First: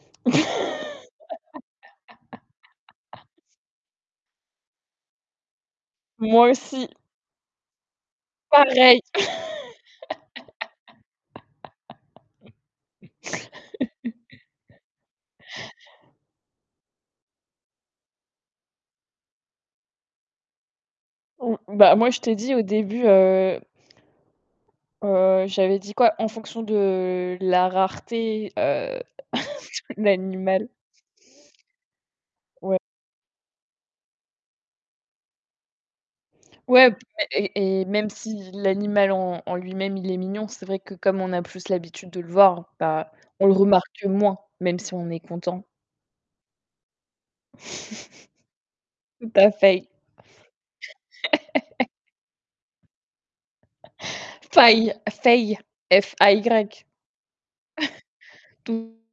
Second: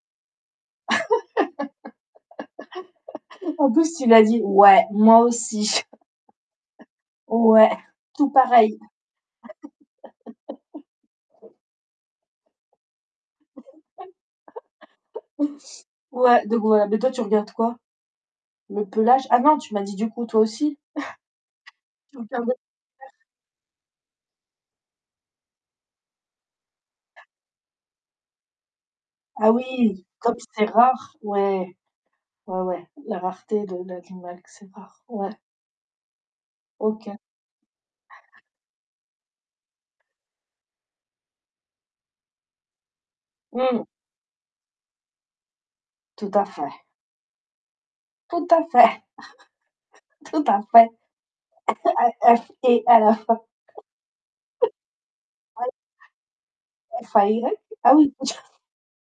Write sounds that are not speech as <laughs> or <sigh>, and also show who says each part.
Speaker 1: <laughs>
Speaker 2: <laughs> En plus, tu lui a dit: «Ouais, moi aussi.»
Speaker 1: Moi aussi.
Speaker 2: Ouais, tout pareil.
Speaker 1: Pareil.
Speaker 2: <laughs>
Speaker 1: <laughs>
Speaker 2: <laughs> Ouais, donc voilà, mais toi, tu regardes quoi? Le pelage? Ah non, tu m'as dit, du coup, toi aussi?
Speaker 1: Mmh, bah moi, je t'ai dit
Speaker 2: <chuckles>
Speaker 1: au début,
Speaker 2: <unintelligible>
Speaker 1: heu heu, j'avais dit quoi, en fonction de la rareté, heu,
Speaker 2: Ah
Speaker 1: <chuckles>
Speaker 2: oui, comme c'est
Speaker 1: l'animal.
Speaker 2: rare, ouais, ouais,
Speaker 1: Ouais.
Speaker 2: ouais, la rareté de de l'animal que c'est rare, ouais,
Speaker 1: Ouais,
Speaker 2: OK.
Speaker 1: et et et même si l'animal, en en lui-même, il est mignon, c'est vrai que, comme on a plus l'habitude de le voir, ben, on le
Speaker 2: Mmh.
Speaker 1: remarque moins, même si on est content.
Speaker 2: Tout à fait. Tout à fait.
Speaker 1: <chuckles> Tout à fait.
Speaker 2: <chuckles> Tout à fait.
Speaker 1: <laughs>
Speaker 2: A F é, à la fin.
Speaker 1: Fay, fay,
Speaker 2: <laughs>
Speaker 1: F A Y.
Speaker 2: F A Y? Ah oui! <laughs>
Speaker 1: <chuckles> <unintelligible>